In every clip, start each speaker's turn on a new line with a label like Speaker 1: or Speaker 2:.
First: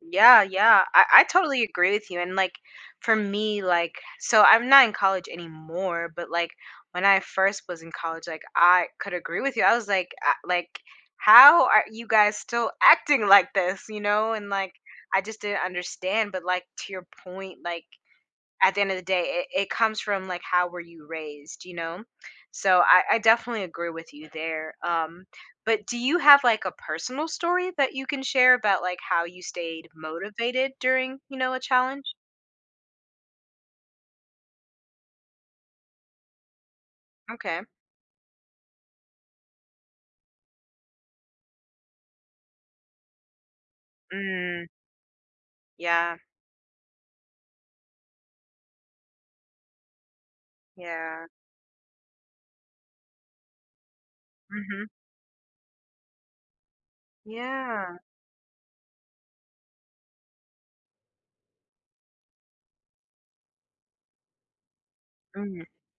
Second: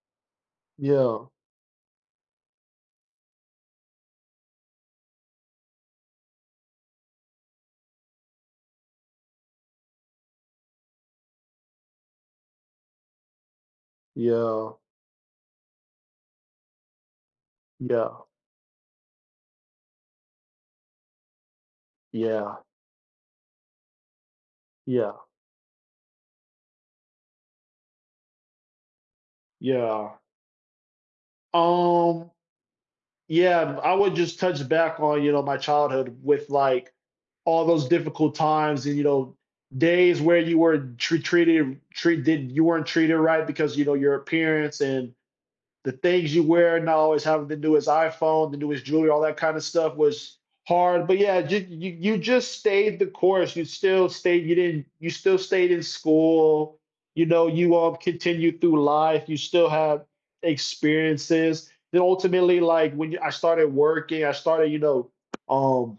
Speaker 1: Yeah, yeah, I I
Speaker 2: Yeah.
Speaker 1: totally agree with you, and, like, for me, like so, I'm not in college anymore, but, like, when I first was in college, like, I could agree with you. I was like, "I" like, "How are you guys still acting like this?" you know, and, like,
Speaker 2: Yeah.
Speaker 1: I just didn't understand, but, like, to your point, like,
Speaker 2: Yeah.
Speaker 1: at the end of the day, it it comes from, like, how were you raised, you know?
Speaker 2: Yeah.
Speaker 1: So, I I definitely agree with you there,
Speaker 2: Yeah.
Speaker 1: um, but do you have, like, a personal story that you can share about, like, how you stayed
Speaker 2: Yeah.
Speaker 1: motivated during, you know, a challenge?
Speaker 2: Um, yeah, b I would just touch back on, you know, my childhood with, like,
Speaker 1: Okay.
Speaker 2: all those difficult times and, you know, days where you were tr treated treated you weren't treated right, because, you know, your
Speaker 1: Mm.
Speaker 2: appearance, and the
Speaker 1: Yeah.
Speaker 2: things you wear, and not always having the newest iPhone, the newest jewelry, all that kind of stuff, was hard, but,
Speaker 1: Yeah.
Speaker 2: yeah, y y y you just stayed the course. You still stayed, you didn't
Speaker 1: Mhm.
Speaker 2: you still stayed in school, you know? You all
Speaker 1: Yeah.
Speaker 2: continued through life, you still have experiences, then, ultimately, like, when y I started working, I started, you know,
Speaker 1: Mm.
Speaker 2: um,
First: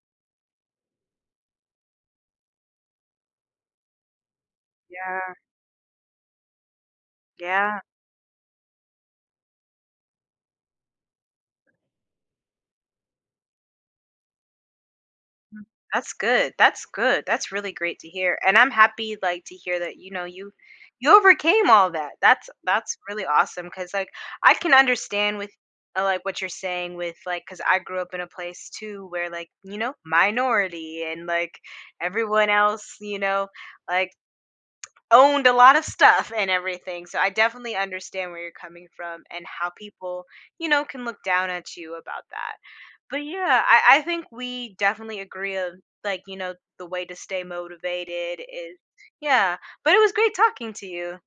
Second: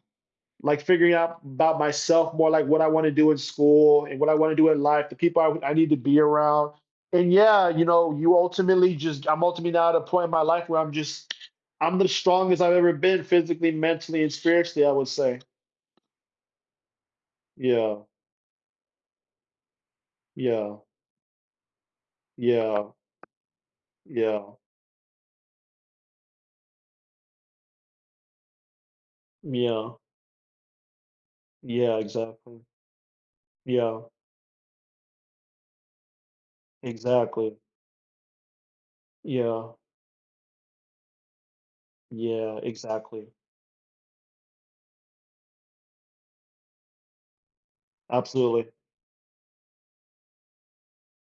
Speaker 2: like, figuring out 'bout myself more, like, what I want to do in school, and what I want to do in life, the
Speaker 1: Yeah.
Speaker 2: people I w I need to be around, and, yeah,
Speaker 1: Yeah.
Speaker 2: you know, you ultimately just I'm, ultimately, now at a point in my life where I'm just I'm the strongest I've ever been physically, mentally, and spiritually, I would say.
Speaker 1: Mm, that's good, that's good, that's really great
Speaker 2: Yeah.
Speaker 1: to hear, and I'm happy, like, to hear that, you know, you
Speaker 2: Yeah.
Speaker 1: you overcame all that. That's
Speaker 2: Yeah.
Speaker 1: that's really awesome, 'cause, like, I
Speaker 2: Yeah.
Speaker 1: can understand with, uh, like, what you're saying with, like, 'cause I grew up in a place, too, where, like, you know,
Speaker 2: Yeah.
Speaker 1: minority and, like,
Speaker 2: Yeah,
Speaker 1: everyone
Speaker 2: exactly.
Speaker 1: else, you know,
Speaker 2: Yeah.
Speaker 1: like, owned a lotta stuff and everything, so, I
Speaker 2: Exactly.
Speaker 1: definitely understand where you're coming from, and how
Speaker 2: Yeah.
Speaker 1: people, you know, can look down at you about that,
Speaker 2: Yeah,
Speaker 1: but,
Speaker 2: exactly.
Speaker 1: yeah, I I think we definitely agree of, like, you know, the way to stay motivated
Speaker 2: Absolutely.
Speaker 1: is Yeah, but, it was great talking to you.